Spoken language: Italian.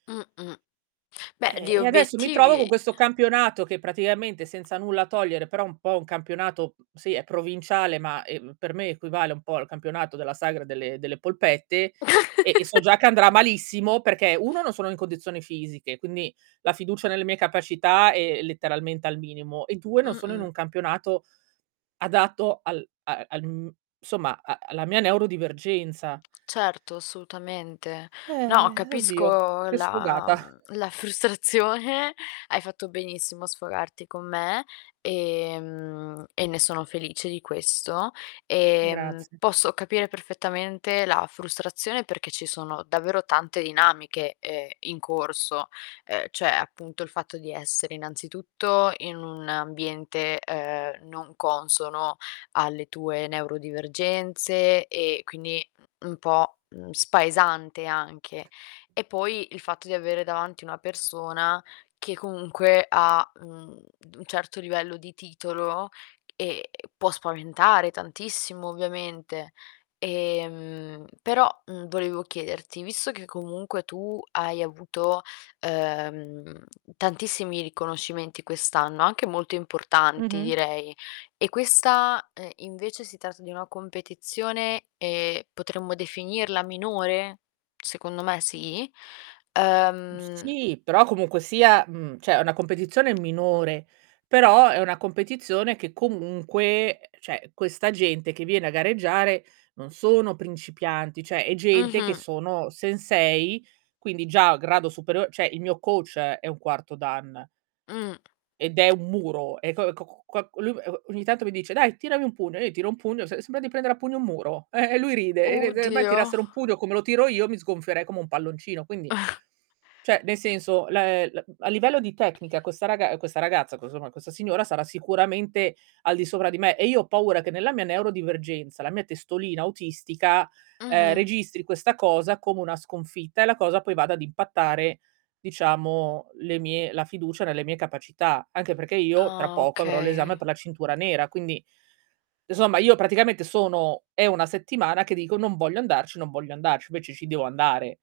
Mh mh. Beh, Eh, di e adesso mi trovo co' obiettivi questo campionato che praticamente, senza nulla togliere, però un po' un campionato sì è provinciale, ma, ehm, per me equivale un po' al campionato della sagra delle delle polpette e e so già che andrà malissimo perché: uno non sono in condizioni fisiche, quindi la fiducia nelle mie capacità è letteralmente al minimo; e 2 non sono in Mh-mh. un campionato adatto al a al m somma a alla mia neurodivergenza. Certo assolutamente. No Eh, oddio capisco che la sfogata. mhmm, la frustrazione, hai fatto benissimo a sfogarti con me e, mhmm, e ne sono felice di questo e Grazie. posso capire perfettamente la frustrazione perché ci sono davvero tante dinamiche, ehm, in corso, ehm, cioè, appunto il fatto di essere innanzitutto in un ambiente, ehm, non consono alle tue neurodivergenze e quindi un po', mhmm, spaesante anche. E poi il fatto di avere davanti una persona che comunque ha un d un certo livello di titolo e può spaventare tantissimo ovviamente. Ehm, però, mhmm, volevo chiederti, visto che comunque tu hai avuto, ehm, tantissimi riconoscimenti quest'anno, anche molto importanti Mh-mh. direi, e questa, ehm, invece si tratta di una competizione, ehm, potremmo definirla minore? Secondo me sì. Mhmm, Ehm sì però comunque sia, mhmm, cioè, è una competizione minore, però è una competizione che comunque uhm, cioè, questa gente che viene a gareggiare non sono principianti, cioè è gente che Mh-mh. sono sensei, quindi già a grado superio cioè, il mio coach è un 4º Dan Mh. ed è un muro. E co c c co lui e o ogni tanto mi dice: "Dai tirami un pugno", e io gl tiro un pugno se sembra di prendere a pugno un muro eh, e lui ride, e de Uh, de me Dio. tirassero un pugno come lo tiro io mi sgonfierei come un palloncino. Quindi, cioè nel senso la è a livello di tecnica questa raga questa ragazza [unintelligible] questa signora sarà sicuramente al di sopra di me e io ho paura che nella mia neurodivergenza, la mia testolina autistica, ehm, Mh-mh. registri questa cosa come una sconfitta e la cosa poi vada ad impattare diciamo le mie la fiducia nelle mie capacità. Anche perché io tra Ah, poco avrò l'esame okay. per la cintura nera, quindi e somma io praticamente sono è 1 settimana che dico: "Non voglio andarci, non voglio andarci", invece ci devo andare.